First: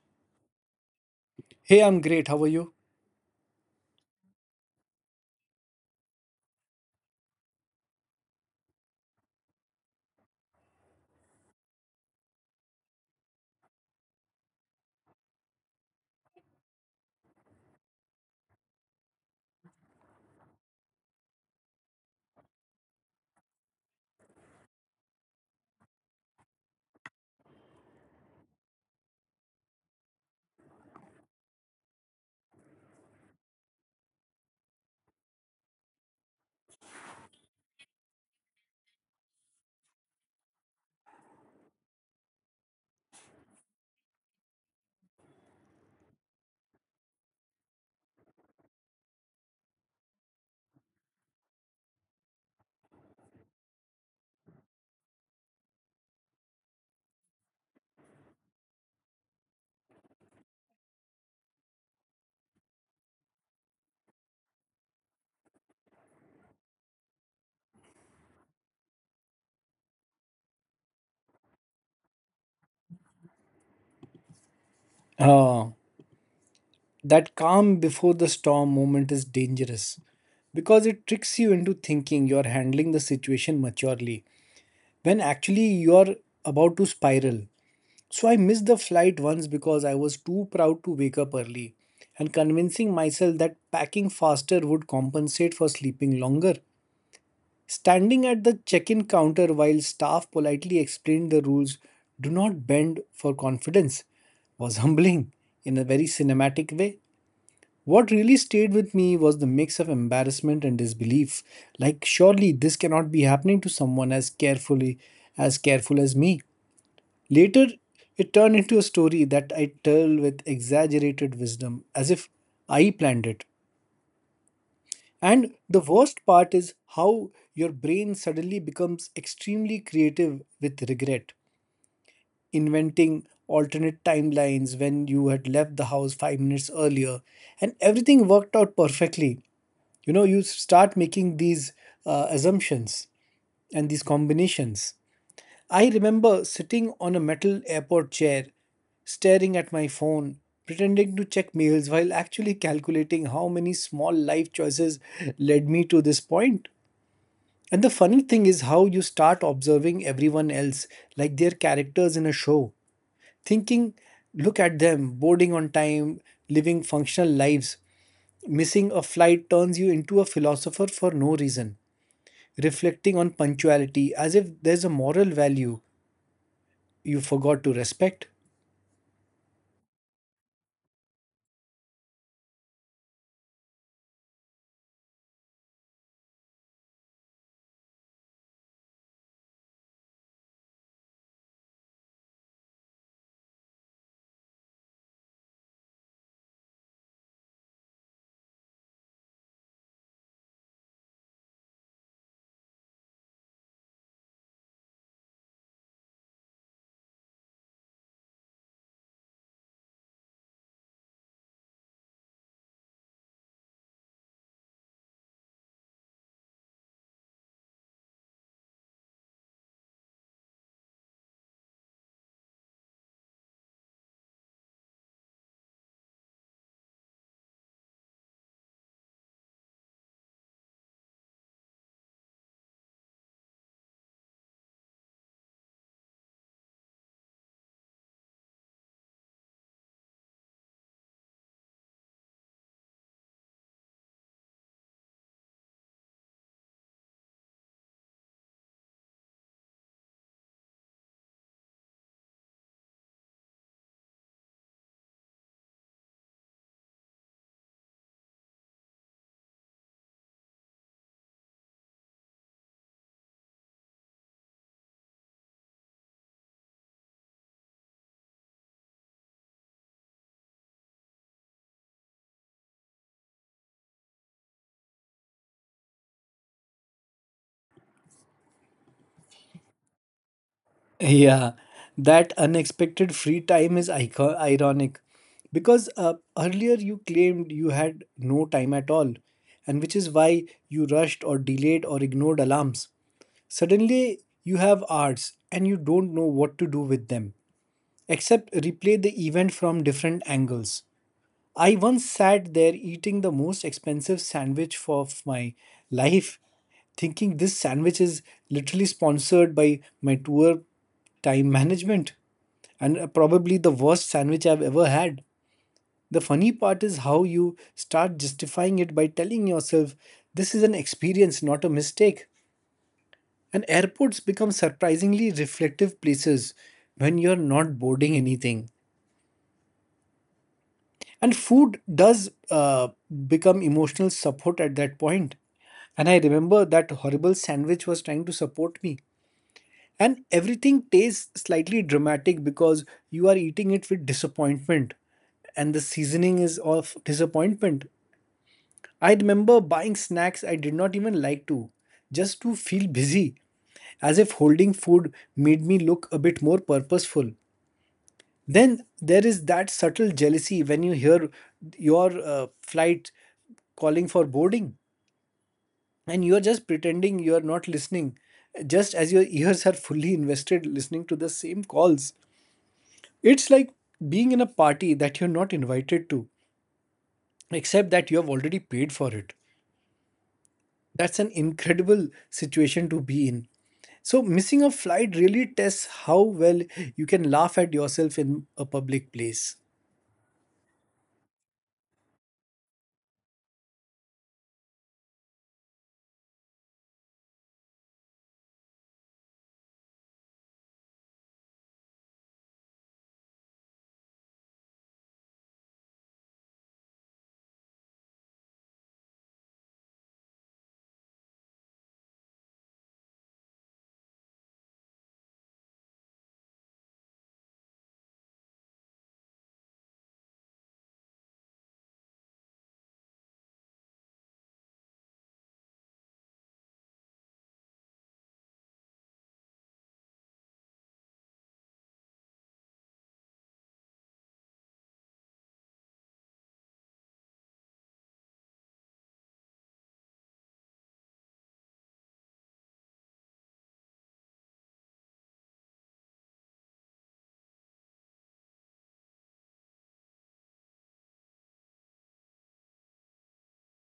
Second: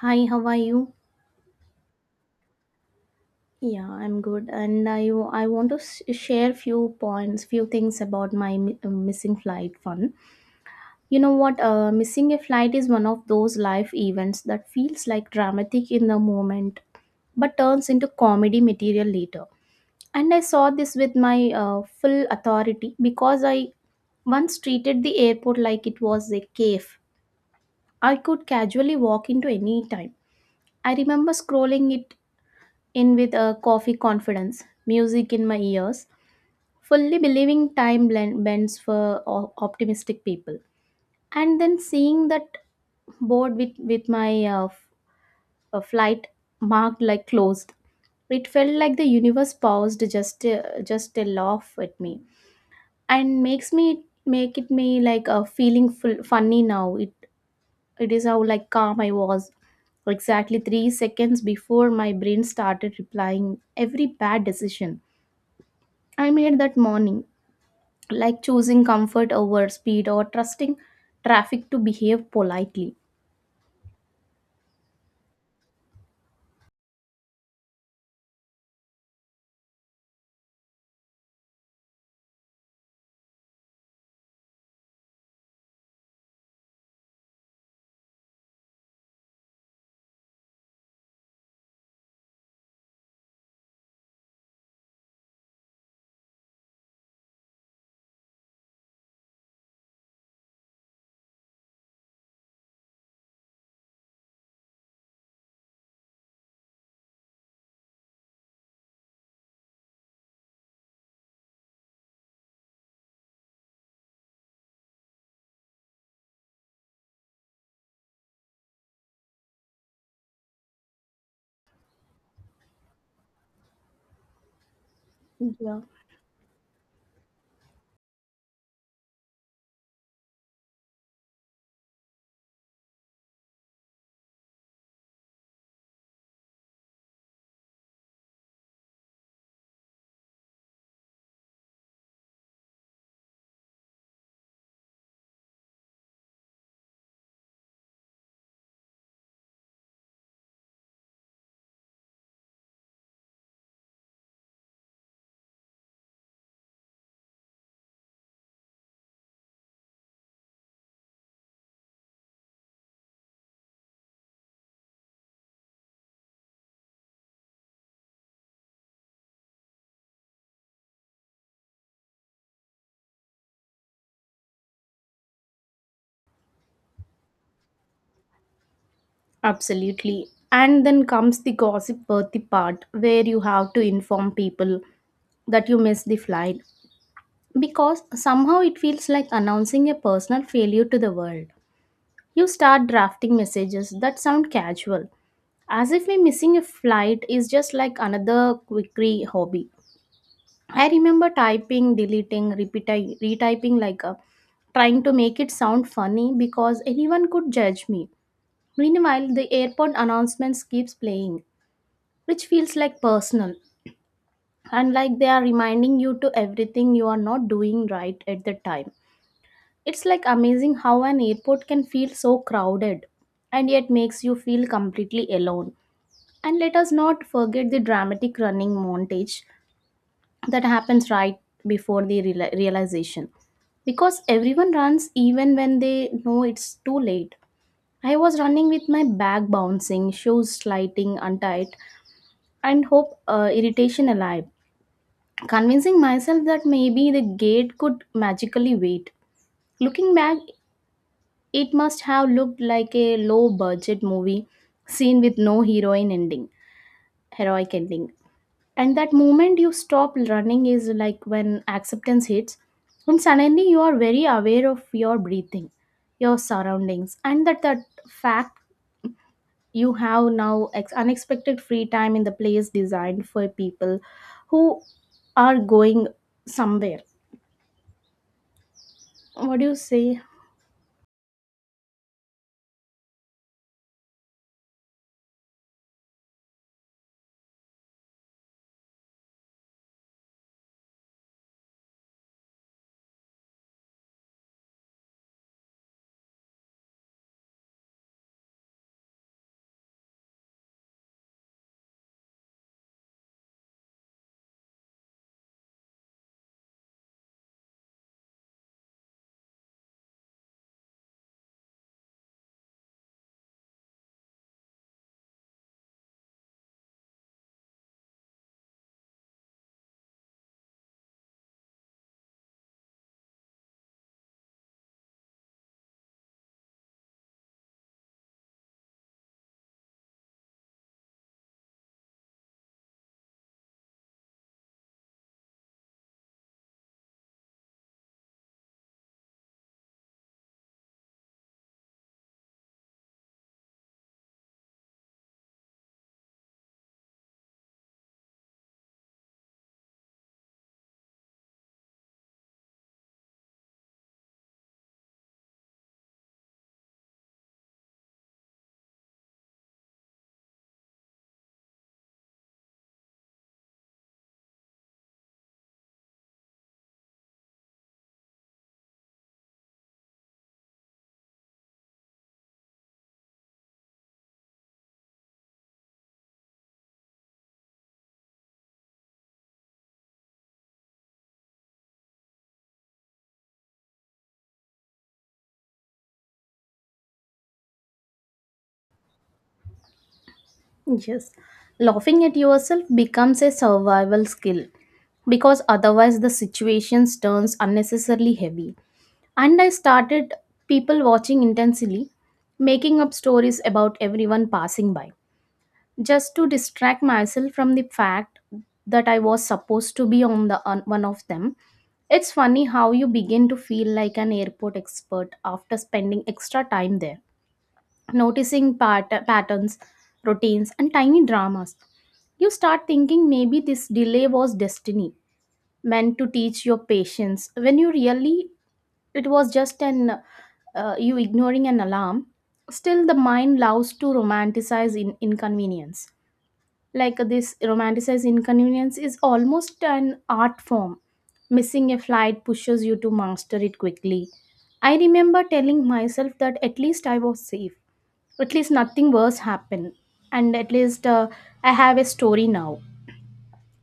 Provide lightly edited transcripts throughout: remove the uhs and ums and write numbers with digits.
Hi, how are you? Hey, I'm great. How are you? Yeah, I'm good. And I want to share few points, few things about my missing flight fun. You know what? Missing a flight is one of those life events that feels like dramatic in the moment, but turns into comedy material later. And I saw this with my full authority because I once treated the airport like it was a cave. I could casually walk into any time. I remember scrolling it in with a coffee confidence, music in my ears, fully believing bends for optimistic people. And then seeing that board with my flight marked like closed, it felt like the universe paused just a laugh at me and makes me make it me like a feeling full, funny now. It is how like calm I was exactly 3 seconds before my brain started replying every bad decision I made that morning, like choosing comfort over speed or trusting traffic to behave politely. Uh, that calm before the storm moment is dangerous because it tricks you into thinking you're handling the situation maturely when actually you're about to spiral. So I missed the flight once because I was too proud to wake up early and convincing myself that packing faster would compensate for sleeping longer. Standing at the check in counter while staff politely explained the rules, do not bend for confidence, was humbling in a very cinematic way. What really stayed with me was the mix of embarrassment and disbelief. Like, surely this cannot be happening to someone as careful as me. Later, it turned into a story that I tell with exaggerated wisdom, as if I planned it. And Yeah. the worst part is how your brain suddenly becomes extremely creative with regret, inventing alternate timelines when you had left the house 5 minutes earlier, and everything worked out perfectly. You know, you start making these assumptions and these combinations. I remember sitting on a metal airport chair, staring at my phone, pretending to check mails while actually calculating how many small life choices led me to this point. And the funny thing is how you start observing everyone else like their characters in a show, thinking, look at them, boarding on time, living functional lives. Missing a flight turns you into a philosopher for no reason, reflecting on punctuality as if there's a moral value you forgot to respect. Absolutely. And then comes the gossip worthy part where you have to inform people that you missed the flight because somehow it feels like announcing a personal failure to the world. You start drafting messages that sound casual, as if me missing a flight is just like another quickie hobby. I remember typing, deleting, repeating, retyping like a trying to make it sound funny because anyone could judge me. Meanwhile, the airport announcements keeps playing, which feels like personal and like they are reminding you to everything you are not doing right at the time. It's like amazing how an airport can feel so crowded and yet makes you feel completely alone. And let us not forget the dramatic running montage that happens right before the realization because everyone runs even when they know it's too late. I was running with my back bouncing, shoes sliding untied, and hope irritation alive, convincing myself that maybe the gate could magically wait. Looking back, it must have looked like a low budget movie scene with no heroine ending, heroic ending, and that moment you stop running is like when acceptance hits and suddenly you are very aware of your breathing, your surroundings, and that fact you have now unexpected free time in the place designed for people who are going somewhere. What do you say? Yeah, that unexpected free time is icon ironic because earlier you claimed you had no time at all, and which is why you rushed or delayed or ignored alarms. Suddenly, you have hours and you don't know what to do with them, except replay the event from different angles. I once sat there eating the most expensive of my life, thinking this sandwich is literally sponsored by my tour time management and probably the worst sandwich I've ever had. The funny part is how you start justifying it by telling yourself this is an experience, not a mistake. And airports become surprisingly reflective places when you're not boarding anything. And food does become emotional support at that point. And I remember that horrible sandwich was trying to support me, and everything tastes slightly dramatic because you are eating it with disappointment, and the seasoning is of disappointment. I remember buying snacks I did not even like to, just to feel busy, as if holding food made me look a bit more purposeful. Then there is that subtle jealousy when you hear your flight calling for boarding, and you are just pretending you are not listening, just as your ears are fully invested listening to the same calls. It's like being in a party that you're not invited to, except that you have already paid for it. That's an incredible situation to be in. So missing a flight really tests how well you can laugh at yourself in a public place. Yes, laughing at yourself becomes a survival skill because otherwise the situations turns unnecessarily heavy. And I started people watching intensely, making up stories about everyone passing by, just to distract myself from the fact that I was supposed to be on the on one of them. It's funny how you begin to feel like an airport expert after spending extra time there, noticing patterns, routines, and tiny dramas. You start thinking maybe this delay was destiny, meant to teach your patience when you really it was just an you ignoring an alarm. Still the mind loves to romanticize in inconvenience. Like this romanticized inconvenience is almost an art form. Missing a flight pushes you to master it quickly. I remember telling myself that at least I was safe, at least nothing worse happened, and at least I have a story now.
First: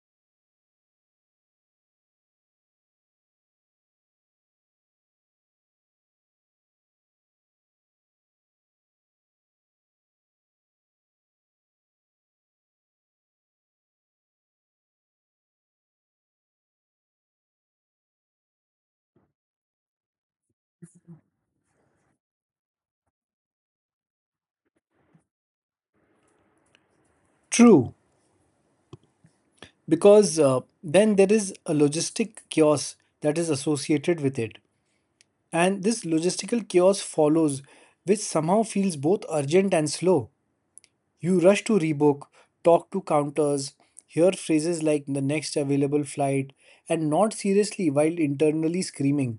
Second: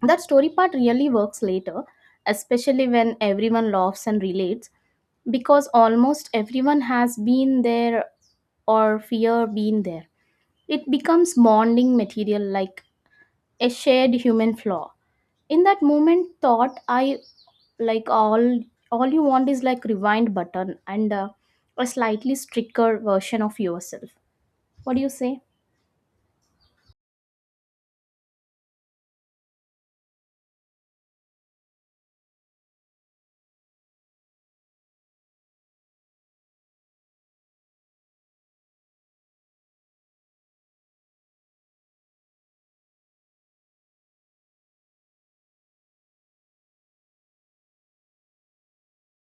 That story part really works later, especially when everyone laughs and relates, because almost everyone has been there or fear being there. It becomes bonding material like a shared human flaw. In that moment, thought I like all you want is like rewind button and a slightly stricter version of yourself. What do you say? True, because then there is a logistic chaos that is associated with it, and this logistical chaos follows, which somehow feels both urgent and slow. You rush to rebook, talk to counters, hear phrases like the next available flight and not seriously while internally screaming.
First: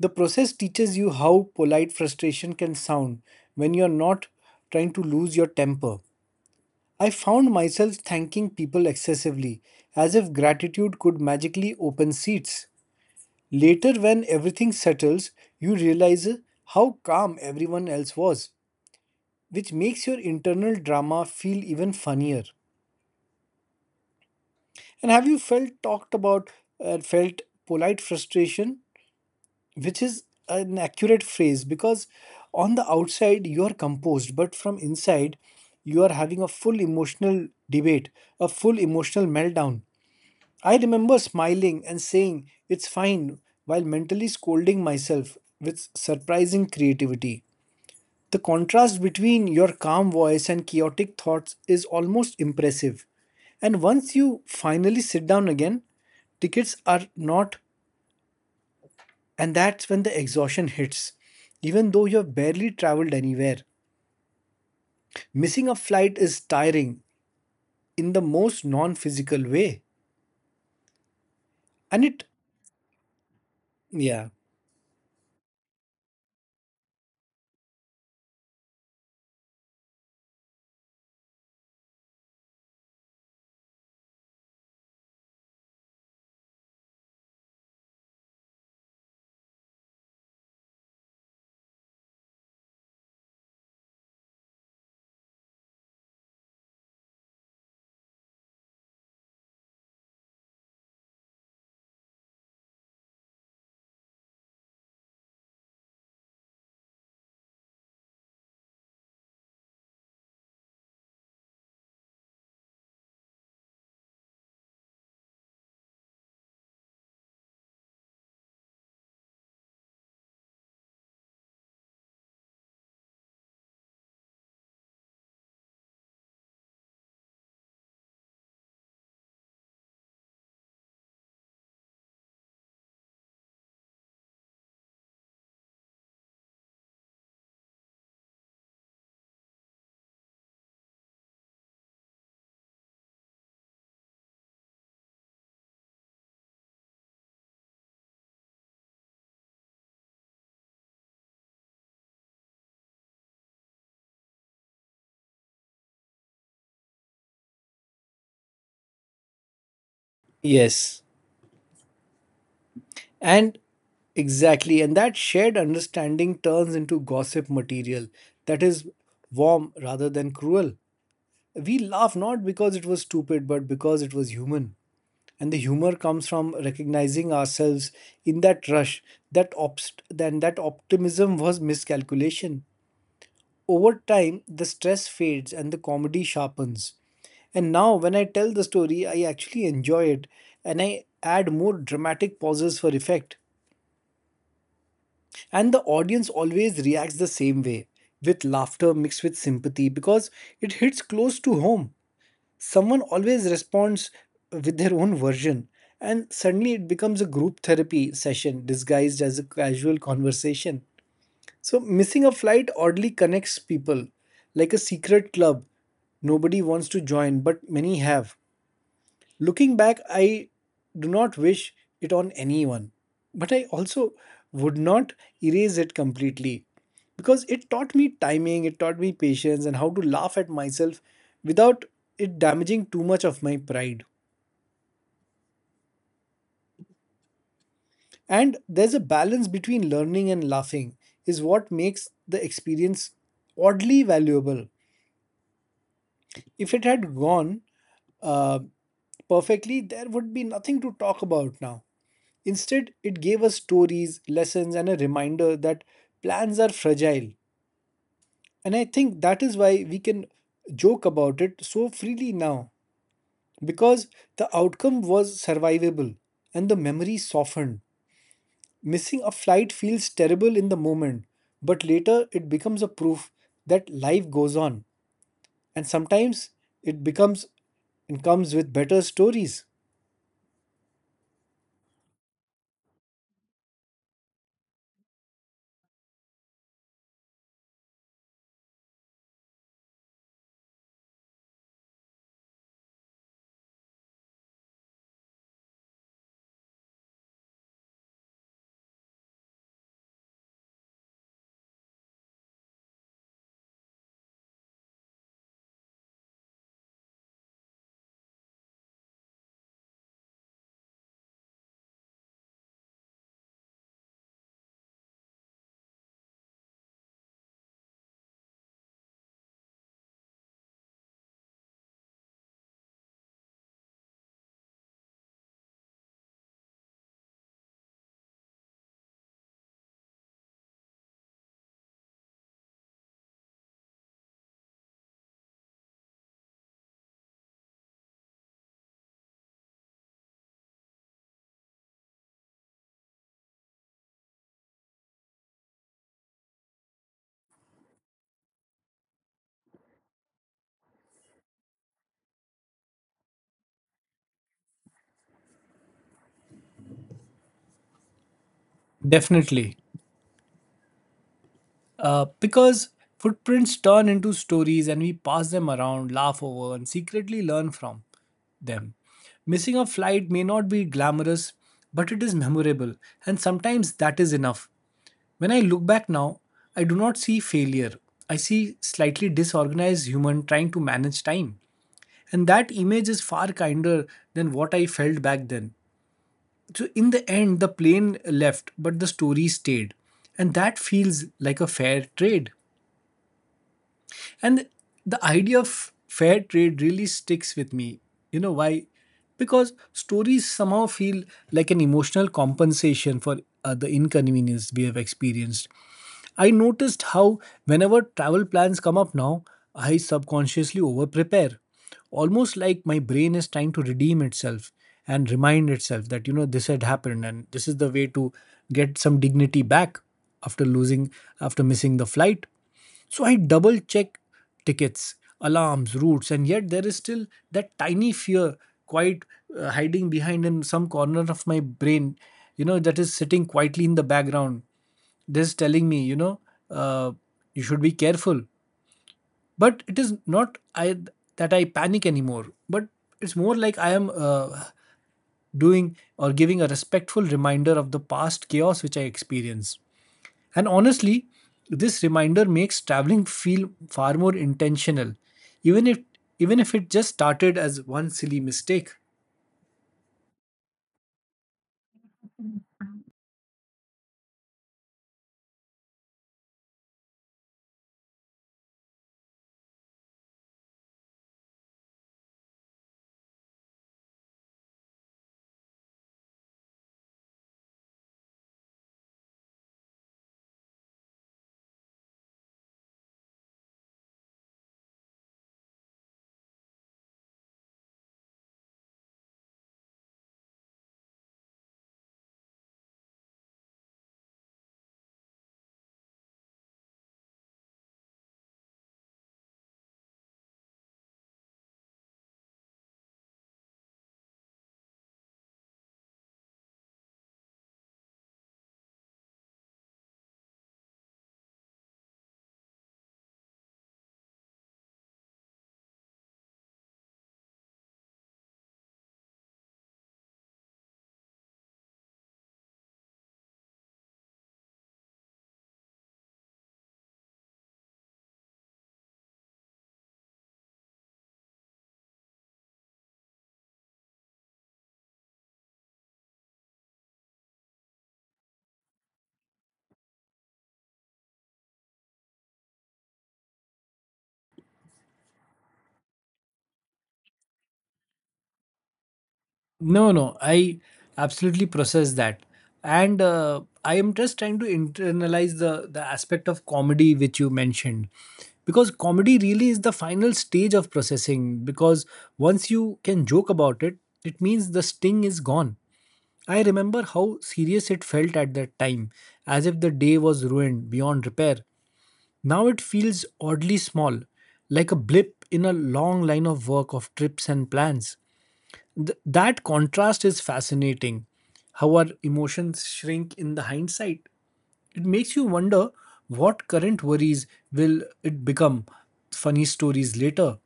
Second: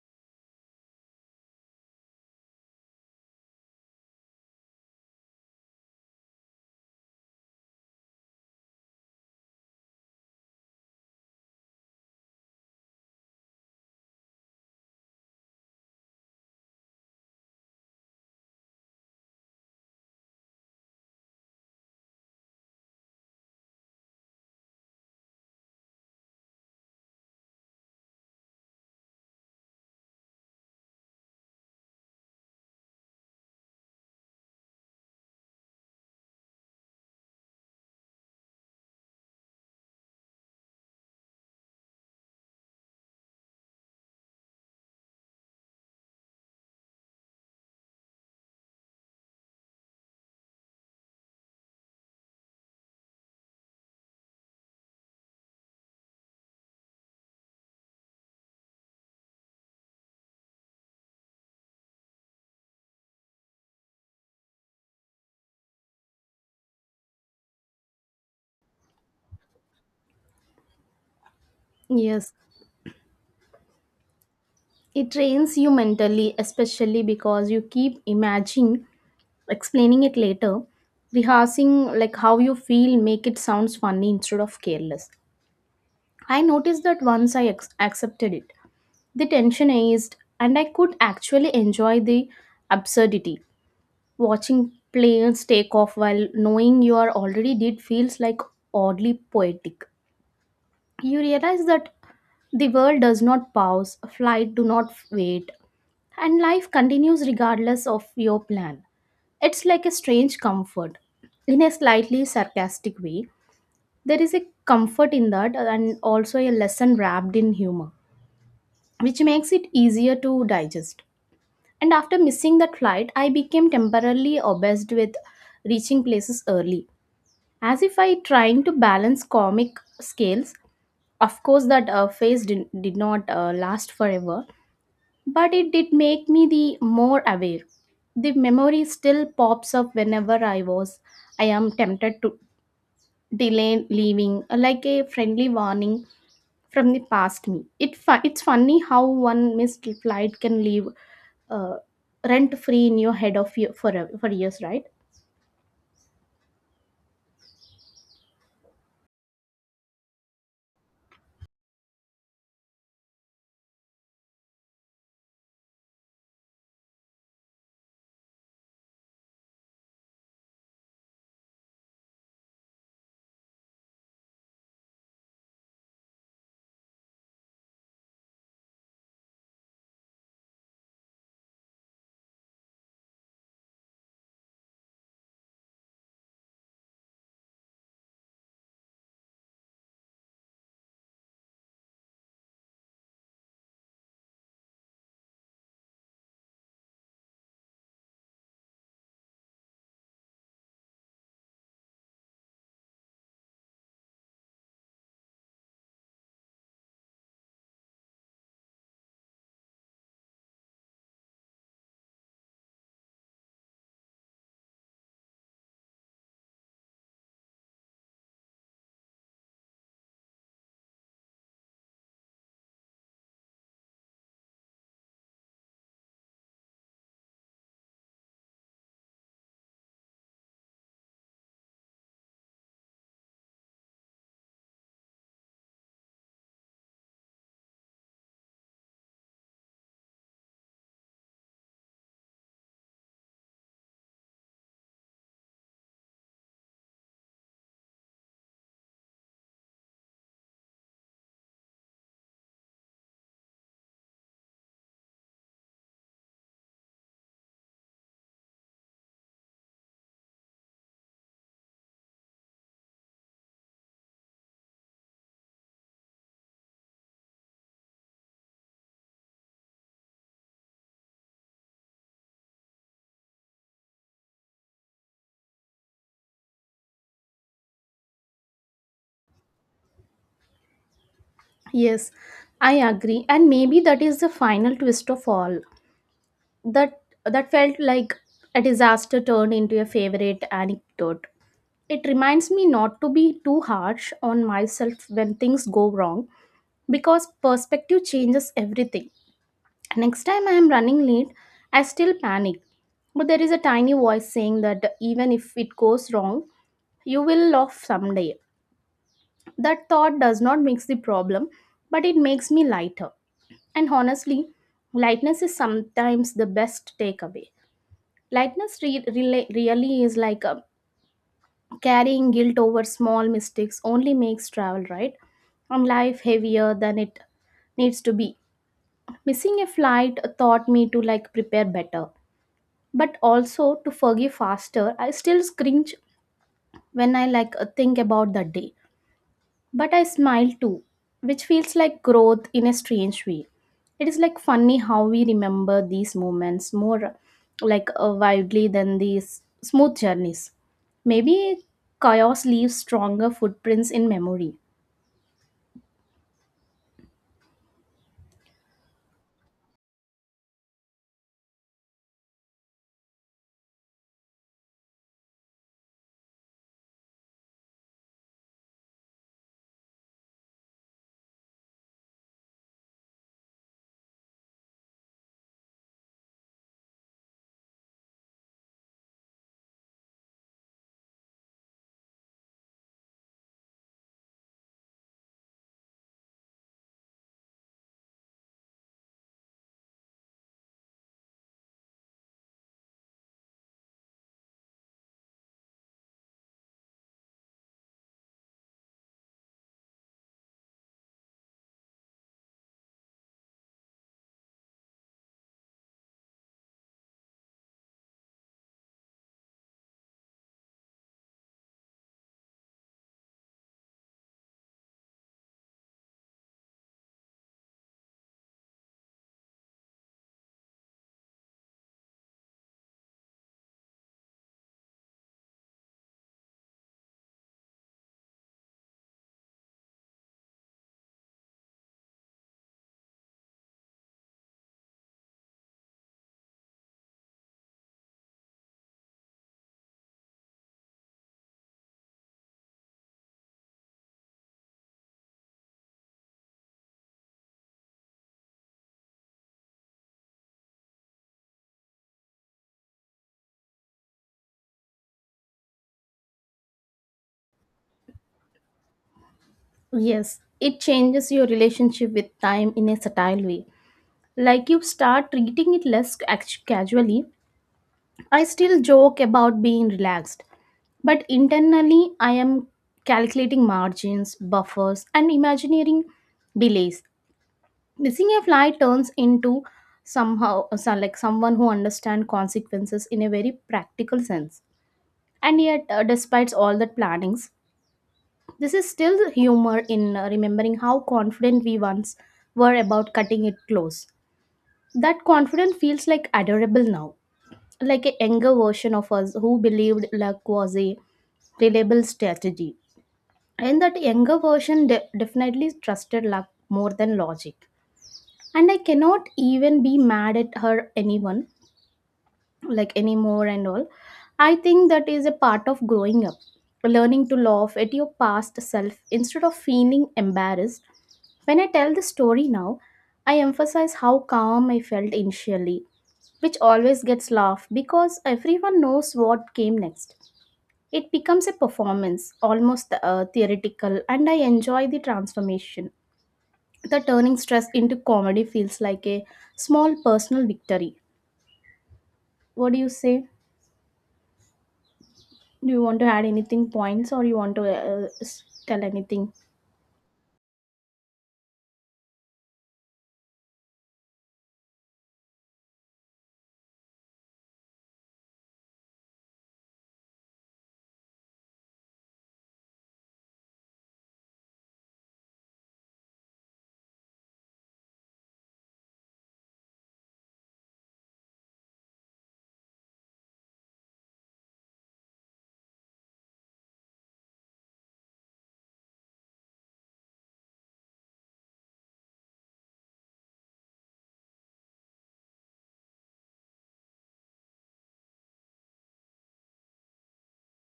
The process teaches you how polite frustration can sound when you're not trying to lose your temper. I found myself thanking people excessively, as if gratitude could magically open seats. Later, when everything settles, you realize how calm everyone else was, which makes your internal drama feel even funnier. And have you felt talked about, felt polite frustration, which is an accurate phrase because on the outside you are composed, but from inside you are having a full emotional meltdown. I remember smiling and saying, It's fine, while mentally scolding myself with surprising creativity. The contrast between your calm voice and chaotic thoughts is almost impressive. And once you finally sit down again, tickets are not, and that's when the exhaustion hits, even though you have barely traveled anywhere. Missing a flight is tiring in the most non physical way. And it, Yes, yeah, it trains you mentally, especially because you keep imagining explaining it later, rehearsing like how you feel make it sounds funny instead of careless. I noticed that once I accepted it, the tension eased and I could actually enjoy the absurdity. Watching planes take off while knowing you are already did feels like oddly poetic. You realize that the world does not pause, a flight do not wait, and life continues regardless of your plan. It's like a strange comfort. In a slightly sarcastic way, there is a comfort in that and also a lesson wrapped in humor, which makes it easier to digest. And after missing that flight, I became temporarily obsessed with reaching places early, as if I trying to balance comic scales. Of course, that phase did not last forever, but it did make me the more aware. The memory still pops up whenever I am tempted to delay leaving, like a friendly warning from the past me. It fu- it's funny how one missed flight can leave uh, rent free in your head for years, right? yes. And Exactly, and that shared understanding turns into gossip material that is warm rather than cruel. We laugh not because it was stupid, but because it was human. And the humor comes from recognizing ourselves in that rush. Then that optimism was miscalculation. Over time, the stress fades and the comedy sharpens. And now, when I tell the story, I actually enjoy it, and I add more dramatic pauses for effect. And the audience always reacts the same way, with laughter mixed with sympathy, because it hits close to home. Someone always responds with their own version, and suddenly it becomes a group therapy session disguised as a casual conversation. So, missing a flight oddly connects people like a secret club nobody wants to join, but many have. Looking back, I do not wish it on anyone, but I also would not erase it completely, because it taught me timing, it taught me patience, and how to laugh at myself without it damaging too much of my pride. And there's a balance between learning and laughing, is what makes the experience oddly valuable. If it had gone uh, perfectly, there would be nothing to talk about now. Instead, it gave us stories, lessons, and a reminder that plans are fragile. And I think that is why we can joke about it so freely now, because the outcome was survivable and the memory softened. Missing a flight feels terrible in the moment, but later it becomes a proof that life goes on. And sometimes it becomes and comes with better stories. Yes, I agree, and maybe that is the final twist of all, that that felt like a disaster turned into a favorite anecdote. It reminds me not to be too harsh on myself when things go wrong because perspective changes everything. Next time I am running late, I still panic. But there is a tiny voice saying that even if it goes wrong, you will laugh someday. That thought does not mix the problem, but it makes me lighter. And honestly, lightness is sometimes the best takeaway. Lightness really is like a carrying guilt over small mistakes only makes travel, right? And life heavier than it needs to be. Missing a flight taught me to like prepare better, but also to forgive faster. I still cringe when I like think about that day. But I smile too, which feels like growth in a strange way. It is like funny how we remember these moments more like wildly than these smooth journeys. Maybe chaos leaves stronger footprints in memory. Definitely. Because footprints turn into stories and we pass them around, laugh over, and secretly learn from them. Missing a flight may not be glamorous, but it is memorable, and sometimes that is enough. When I look back now, I do not see failure. I see slightly disorganized human trying to manage time. And that image is far kinder than what I felt back then. So, in the end, the plane left, but the story stayed. And that feels like a fair trade. And the idea of fair trade really sticks with me. You know why? Because stories somehow feel like an emotional compensation for the inconvenience we have experienced. I noticed how whenever travel plans come up now, I subconsciously over prepare. Almost like my brain is trying to redeem itself and remind itself that, you know, this had happened and this is the way to get some dignity back after losing, after missing the flight. So I double check tickets, alarms, routes, and yet there is still that tiny fear quite hiding behind in some corner of my brain, you know, that is sitting quietly in the background. This telling me, you know, uh, you should be careful. But it is not I that I panic anymore. But it's more like I am doing or giving a respectful reminder of the past chaos which I experienced. And honestly, this reminder makes traveling feel far more intentional, even if even if it just started as one silly mistake. Yes, it changes your relationship with time in a subtle way. Like you start treating it less casually. I still joke about being relaxed, but internally I am calculating margins, buffers, and imagining delays. Missing a flight turns into somehow so like someone who understands consequences in a very practical sense. And yet, despite all the plannings, this is still humor in remembering how confident we once were about cutting it close. That confidence feels like adorable now, like a younger version of us who believed luck was a reliable strategy. And that younger version definitely trusted luck more than logic. And I cannot even be mad at her anyone like anymore, and all I think that is a part of growing up, learning to laugh at your past self instead of feeling embarrassed. When I tell the story now, I emphasize how calm I felt initially, which always gets laughed because everyone knows what came next. It becomes a performance almost theoretical, and I enjoy the transformation. The turning stress into comedy feels like a small personal victory. What do you say? Do you want to add anything points or you want to tell anything? No, no, I absolutely process that, and I am just trying to internalize the aspect of comedy which you mentioned, because comedy really is the final stage of processing. Because once you can joke about it, it means the sting is gone. I remember how serious it felt at that time, as if the day was ruined beyond repair. Now it feels oddly small, like a blip in a long line of work of trips and plans. That contrast is fascinating. How our emotions shrink in the hindsight. It makes you wonder what current worries will it become funny stories later.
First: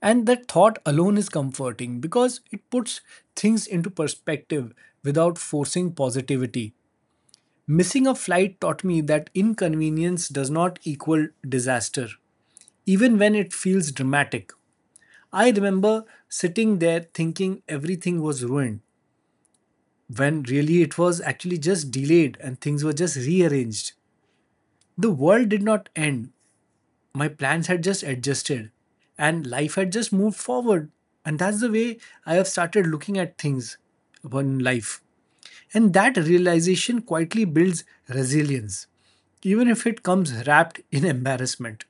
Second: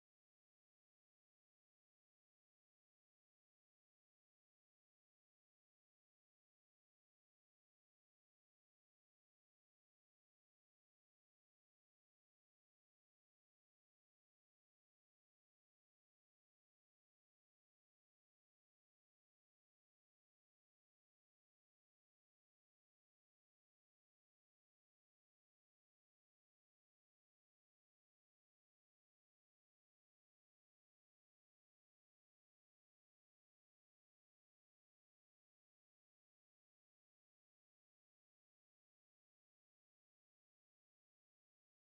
And that thought alone is comforting because it puts things into perspective without forcing positivity. Missing a flight taught me that inconvenience does not equal disaster, even when it feels dramatic. I remember sitting there thinking everything was ruined when really it was actually just delayed and things were just rearranged. The world did not end. My plans had just adjusted and life had just moved forward. And that's the way I have started looking at things upon life. And that realization quietly builds resilience, even if it comes wrapped in embarrassment.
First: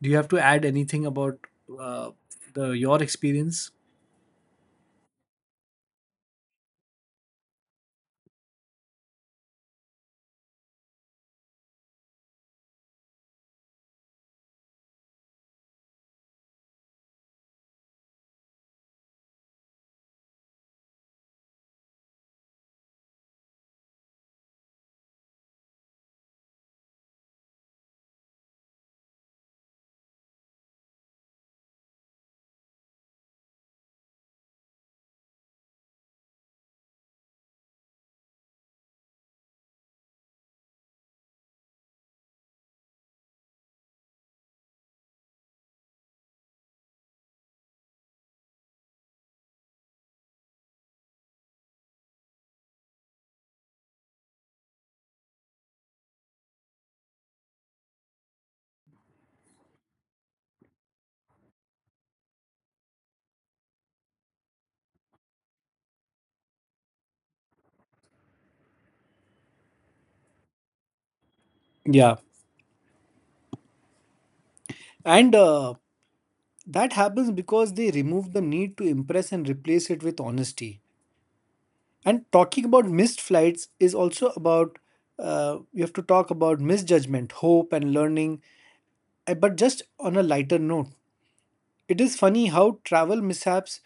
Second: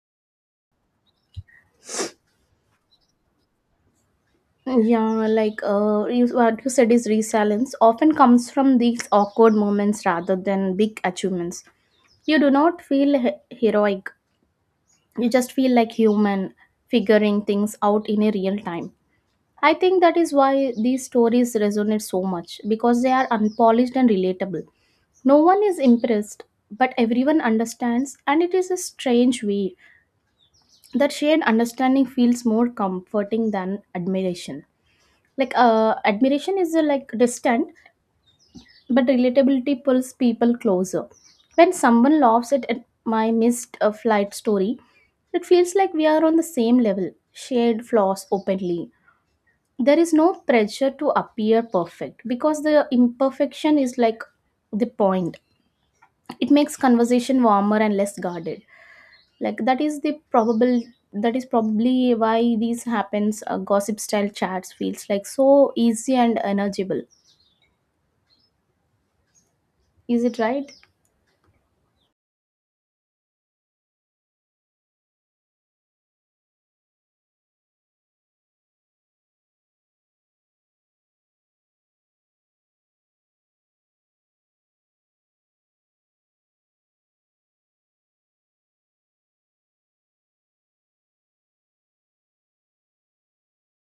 Do you have to add anything about uh, the, your experience? Yeah, like you, what you said is resilience often comes from these awkward moments rather than big achievements. You do not feel heroic, you just feel like human, figuring things out in a real time. I think that is why these stories resonate so much because they are unpolished and relatable. No one is impressed, but everyone understands, and it is a strange way that shared understanding feels more comforting than admiration. Like admiration is like distant, but relatability pulls people closer. When someone laughs at my missed flight story, it feels like we are on the same level, shared flaws openly. There is no pressure to appear perfect because the imperfection is like the point. It makes conversation warmer and less guarded, like that is the probable, that is probably why these happens gossip style chats feels like so easy and manageable. Is it right? Yeah. And that happens because they remove the need to impress and replace it with honesty. And talking about missed flights is also about you have to talk about misjudgment, hope, and learning, but just on a lighter note. It is funny how travel mishaps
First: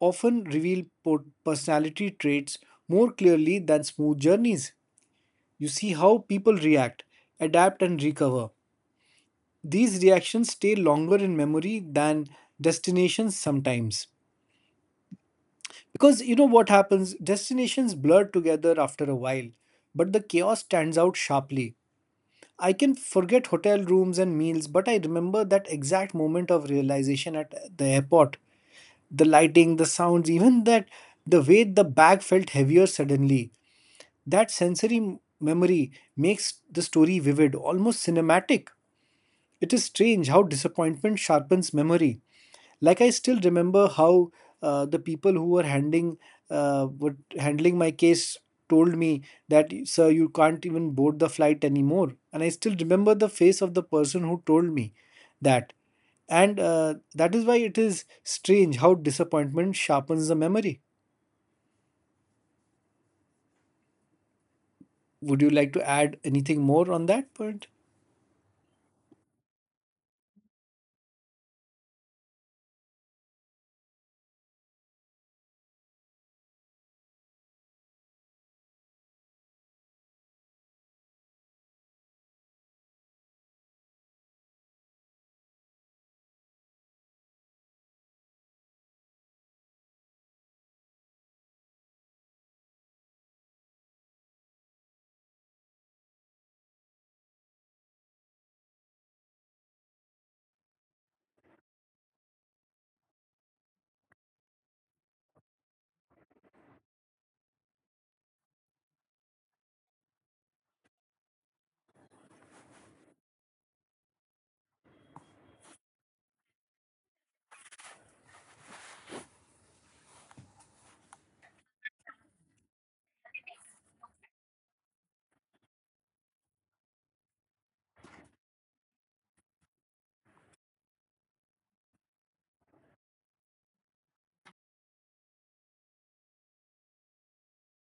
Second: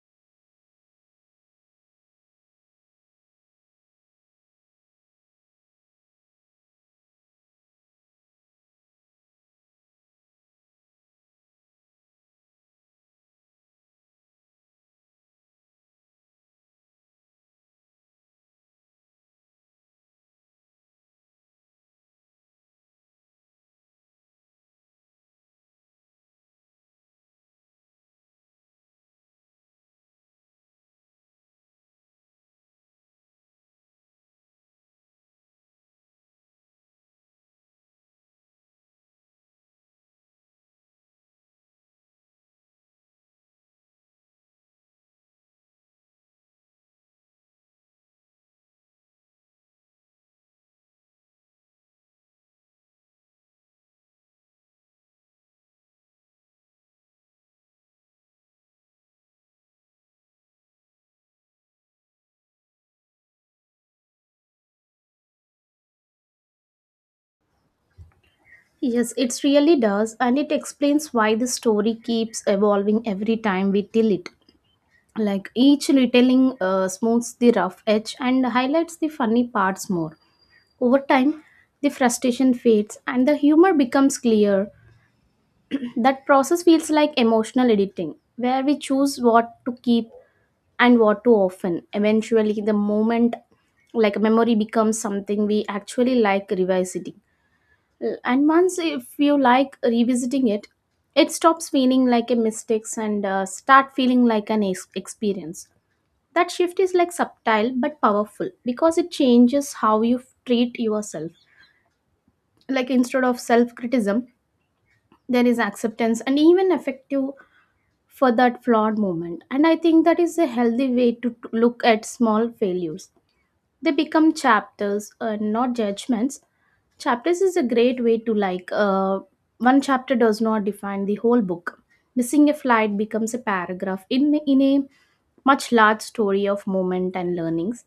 often reveal personality traits more clearly than smooth journeys. You see how people react, adapt, and recover. These reactions stay longer in memory than destinations sometimes. Because you know what happens? Destinations blur together after a while, but the chaos stands out sharply. I can forget hotel rooms and meals, but I remember that exact moment of realization at the airport. The lighting, the sounds, even that the way the bag felt heavier suddenly. That sensory memory makes the story vivid, almost cinematic. It is strange how disappointment sharpens memory. Like, I still remember how the people who were handling my case, told me that, sir, you can't even board the flight anymore. And I still remember the face of the person who told me that. And that is why it is strange how disappointment sharpens the memory. Would you like to add anything more on that point? Yes, it really does, and it explains why the story keeps evolving every time we tell it. Like each retelling smooths the rough edge and highlights the funny parts more. Over time the frustration fades and the humor becomes clear. That process feels like emotional editing where we choose what to keep and what too often. Eventually, the moment like memory becomes something we actually like revisiting. And once if you like revisiting it, it stops feeling like a mistakes and start feeling like an experience. That shift is like subtle but powerful because it changes how you treat yourself. Like instead of self-criticism, there is acceptance and even effective for that flawed moment. And I think that is a healthy way to look at small failures. They become chapters, not judgments. Chapters is a great way to like one chapter does not define the whole book. Missing a flight becomes a paragraph in a much large story of moment and learnings.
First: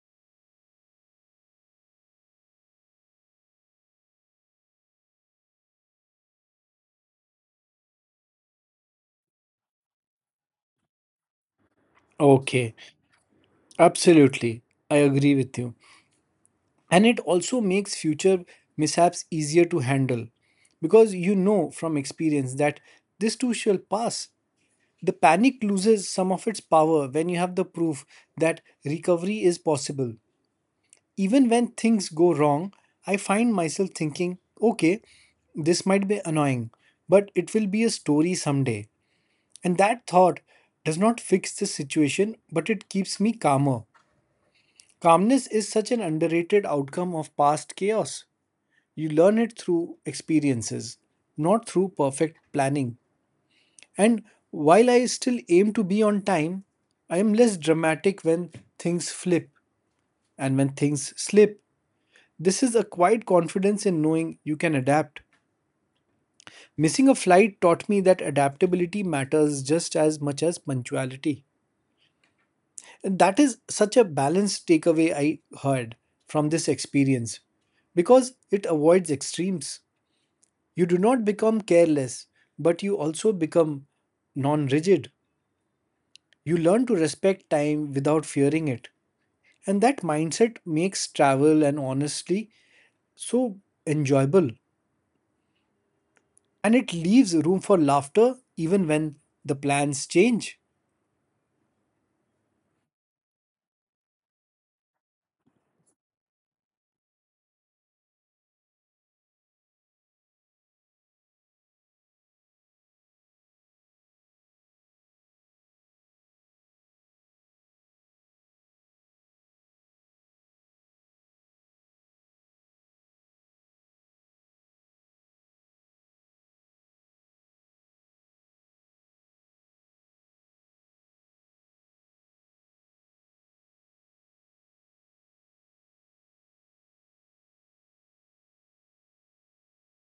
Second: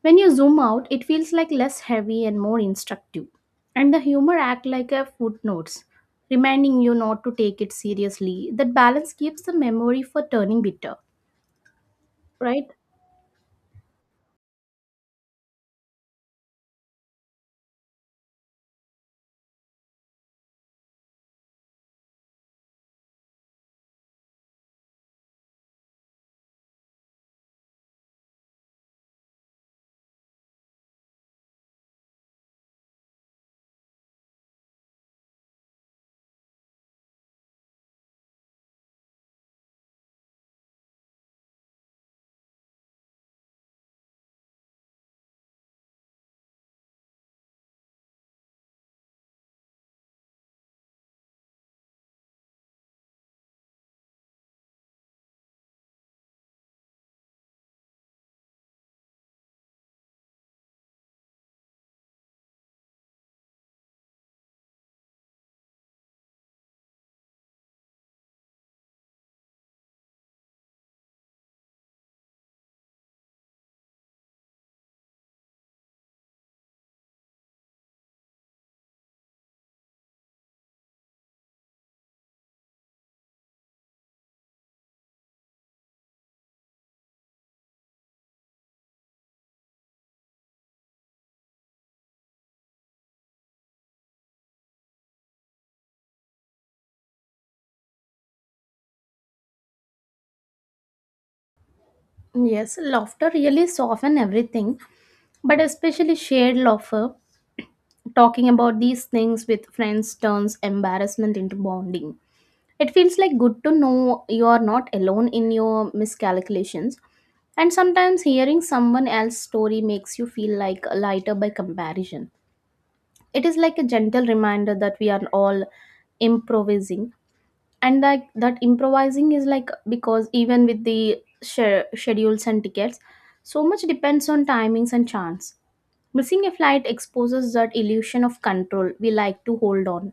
When you zoom out, it feels like less heavy and more instructive. And the humor act like a footnotes, reminding you not to take it seriously. That balance keeps the memory for turning bitter, right? Okay. Absolutely, I agree with you. And it also makes future mishaps easier to handle, because you know from experience that this too shall pass. The panic loses some of its power when you have the proof that recovery is possible even when things go wrong. I find myself thinking, okay, this might be annoying, but it will be a story someday. And that thought does not fix the situation, but it keeps me calmer. Calmness is such an underrated outcome of past chaos. You learn it through experiences, not through perfect planning. And while I still aim to be on time, I am less dramatic when things flip and when things slip. This is a quiet confidence in knowing you can adapt. Missing a flight taught me that adaptability matters just as much as punctuality. And that is such a balanced takeaway I heard from this experience, because it avoids extremes. You do not become careless, but you also become non rigid. You learn to respect time without fearing it. And that mindset makes travel, and honestly so, enjoyable. And it leaves room for laughter even when the plans change. Yes, laughter really soften everything. But especially shared laughter, talking about these things with friends turns embarrassment into bonding. It feels like good to know you are not alone in your miscalculations. And sometimes hearing someone else's story makes you feel like lighter by comparison. It is like a gentle reminder that we are all improvising, and like that improvising is like because even with the schedules and tickets, so much depends on timings and chance. Missing a flight exposes that illusion of control we like to hold on.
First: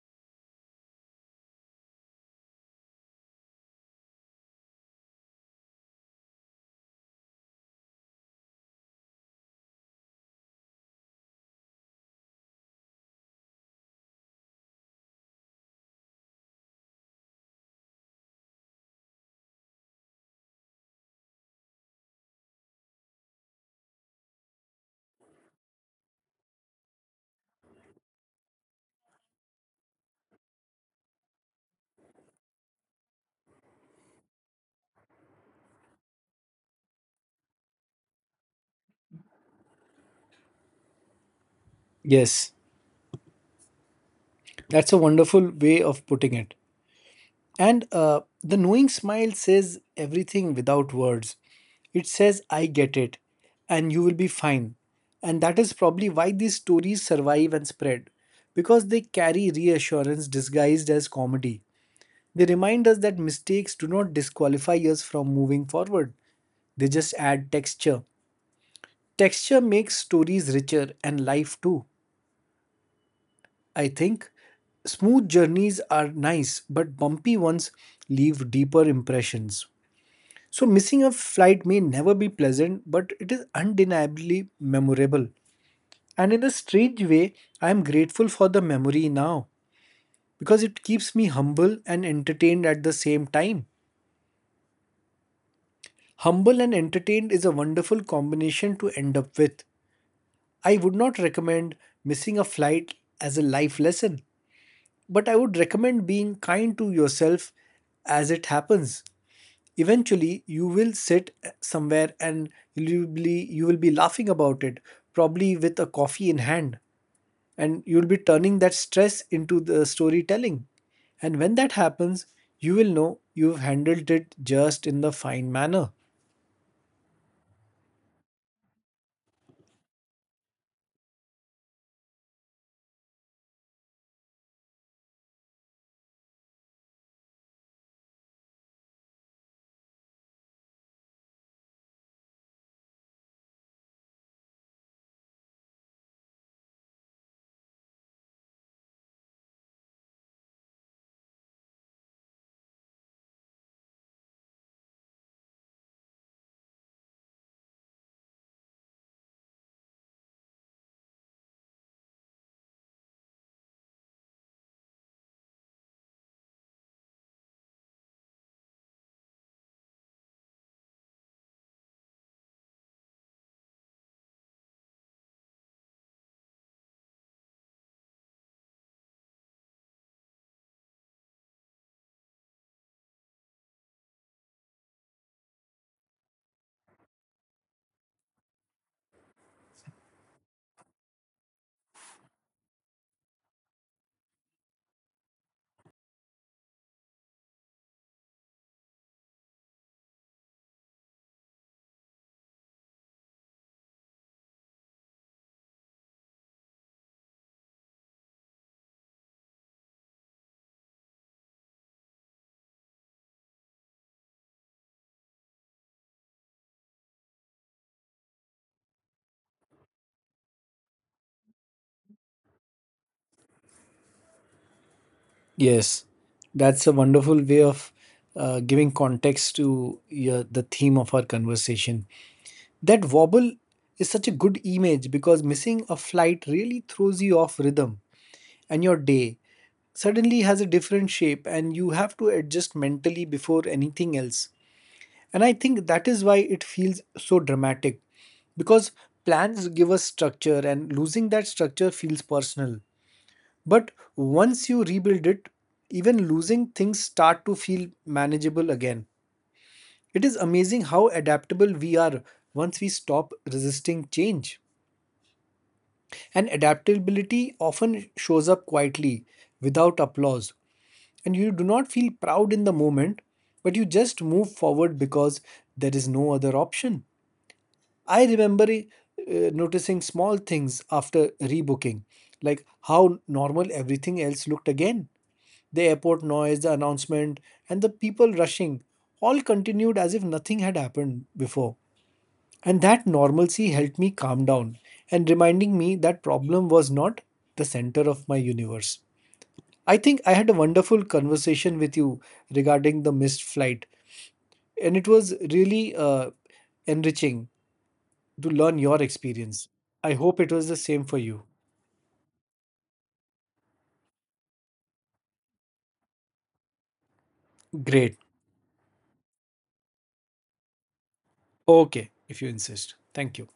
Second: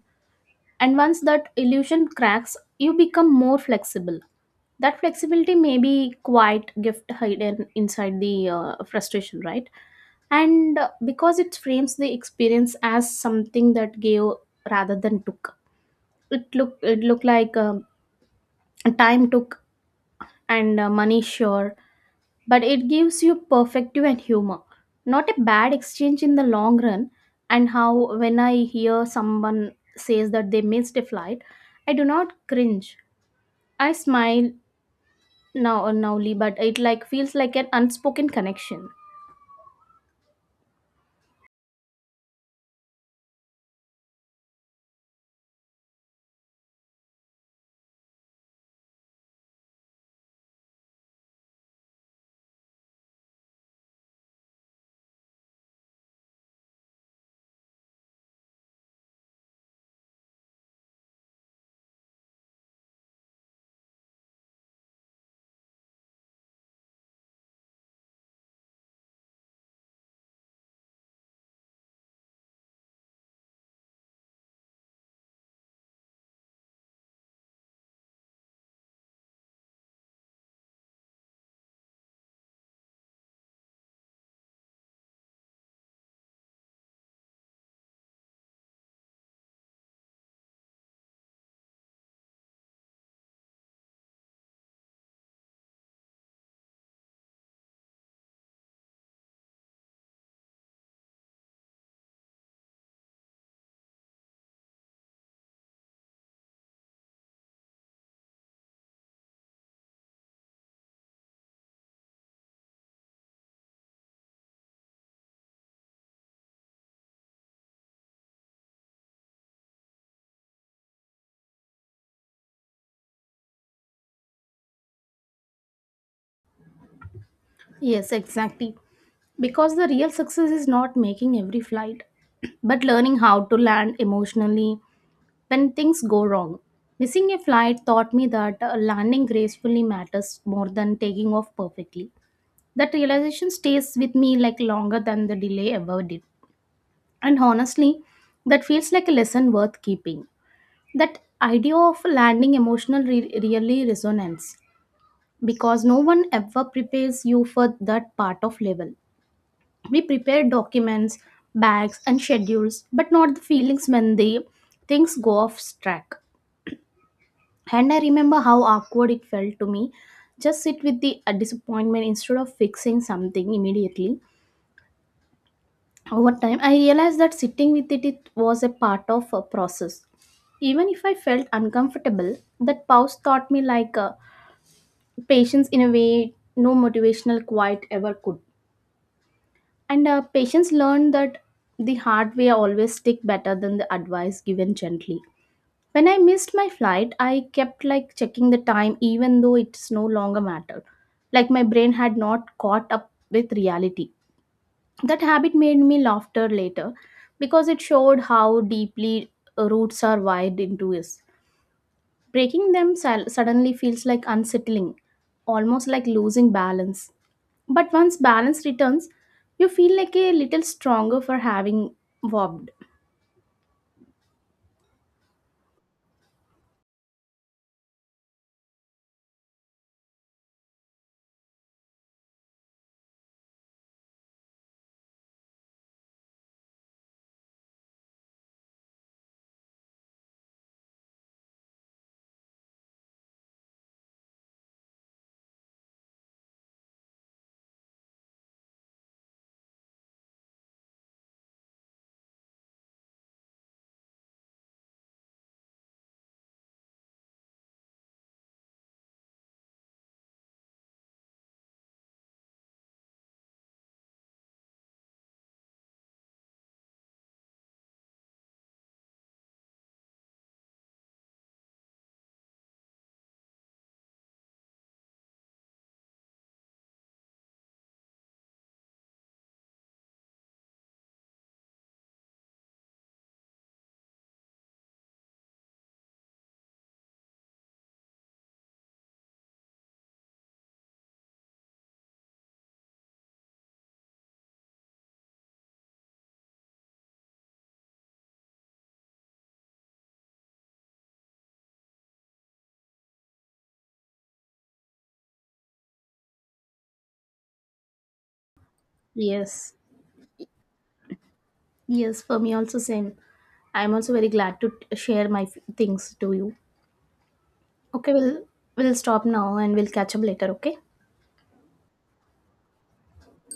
And once that illusion cracks, you become more flexible. That flexibility may be quite gift hidden inside the frustration, right? And because it frames the experience as something that gave rather than took, it look like time took and money sure, but it gives you perspective and humor, not a bad exchange in the long run. And how when I hear someone says that they missed a flight, I do not cringe, I smile now, and nowly but it like feels like an unspoken connection. Yes, that's a wonderful way of putting it. And the knowing smile says everything without words. It says, I get it, and you will be fine. And that is probably why these stories survive and spread, because they carry reassurance disguised as comedy. They remind us that mistakes do not disqualify us from moving forward, they just add texture. Texture makes stories richer and life too, I think. Smooth journeys are nice, but bumpy ones leave deeper impressions. So, missing a flight may never be pleasant, but it is undeniably memorable. And in a strange way, I am grateful for the memory now because it keeps me humble and entertained at the same time. Humble and entertained is a wonderful combination to end up with. I would not recommend missing a flight as a life lesson, but I would recommend being kind to yourself as it happens. Eventually you will sit somewhere, and you will be laughing about it, probably with a coffee in hand, and you'll be turning that stress into the storytelling. And when that happens, you will know you've handled it just in the fine manner. Yes, exactly, because the real success is not making every flight but learning how to land emotionally when things go wrong. Missing a flight taught me that landing gracefully matters more than taking off perfectly. That realization stays with me like longer than the delay ever did. And honestly, that feels like a lesson worth keeping. That idea of landing emotional really resonates because no one ever prepares you for that part of level. We prepare documents, bags, and schedules, but not the feelings when they things go off track. And I remember how awkward it felt to me. Just sit with the disappointment instead of fixing something immediately. Over time I realized that sitting with it, it was a part of a process. Even if I felt uncomfortable, that pause taught me like patience in a way no motivational quite ever could. And patience learned that the hard way always stick better than the advice given gently. When I missed my flight, I kept like checking the time even though it's no longer mattered, like my brain had not caught up with reality. That habit made me laughter later because it showed how deeply roots are wired into us. Breaking them suddenly feels like unsettling, almost like losing balance. But once balance returns, you feel like a little stronger for having wobbed. Yes, that's a wonderful way of giving context to your, the theme of our conversation. That wobble is such a good image, because missing a flight really throws you off rhythm, and your day suddenly has a different shape and you have to adjust mentally before anything else. And I think that is why it feels so dramatic, because plans give us structure and losing that structure feels personal. But once you rebuild it, even losing things start to feel manageable again. It is amazing how adaptable we are once we stop resisting change. And adaptability often shows up quietly, without applause, and you do not feel proud in the moment, but you just move forward because there is no other option. I remember noticing small things after rebooking, like how normal everything else looked again. The airport noise, the announcement, and the people rushing all continued as if nothing had happened before. And that normalcy helped me calm down and reminding me that problem was not the center of my universe. I think I had a wonderful conversation with you regarding the missed flight, and it was really enriching to learn your experience. Yes. I hope it was the same for you. Yes, for me also same. I'm also very glad to share my things to you. Okay, Great. we'll stop now and we'll catch up later, okay? Okay, if you insist. Thank you.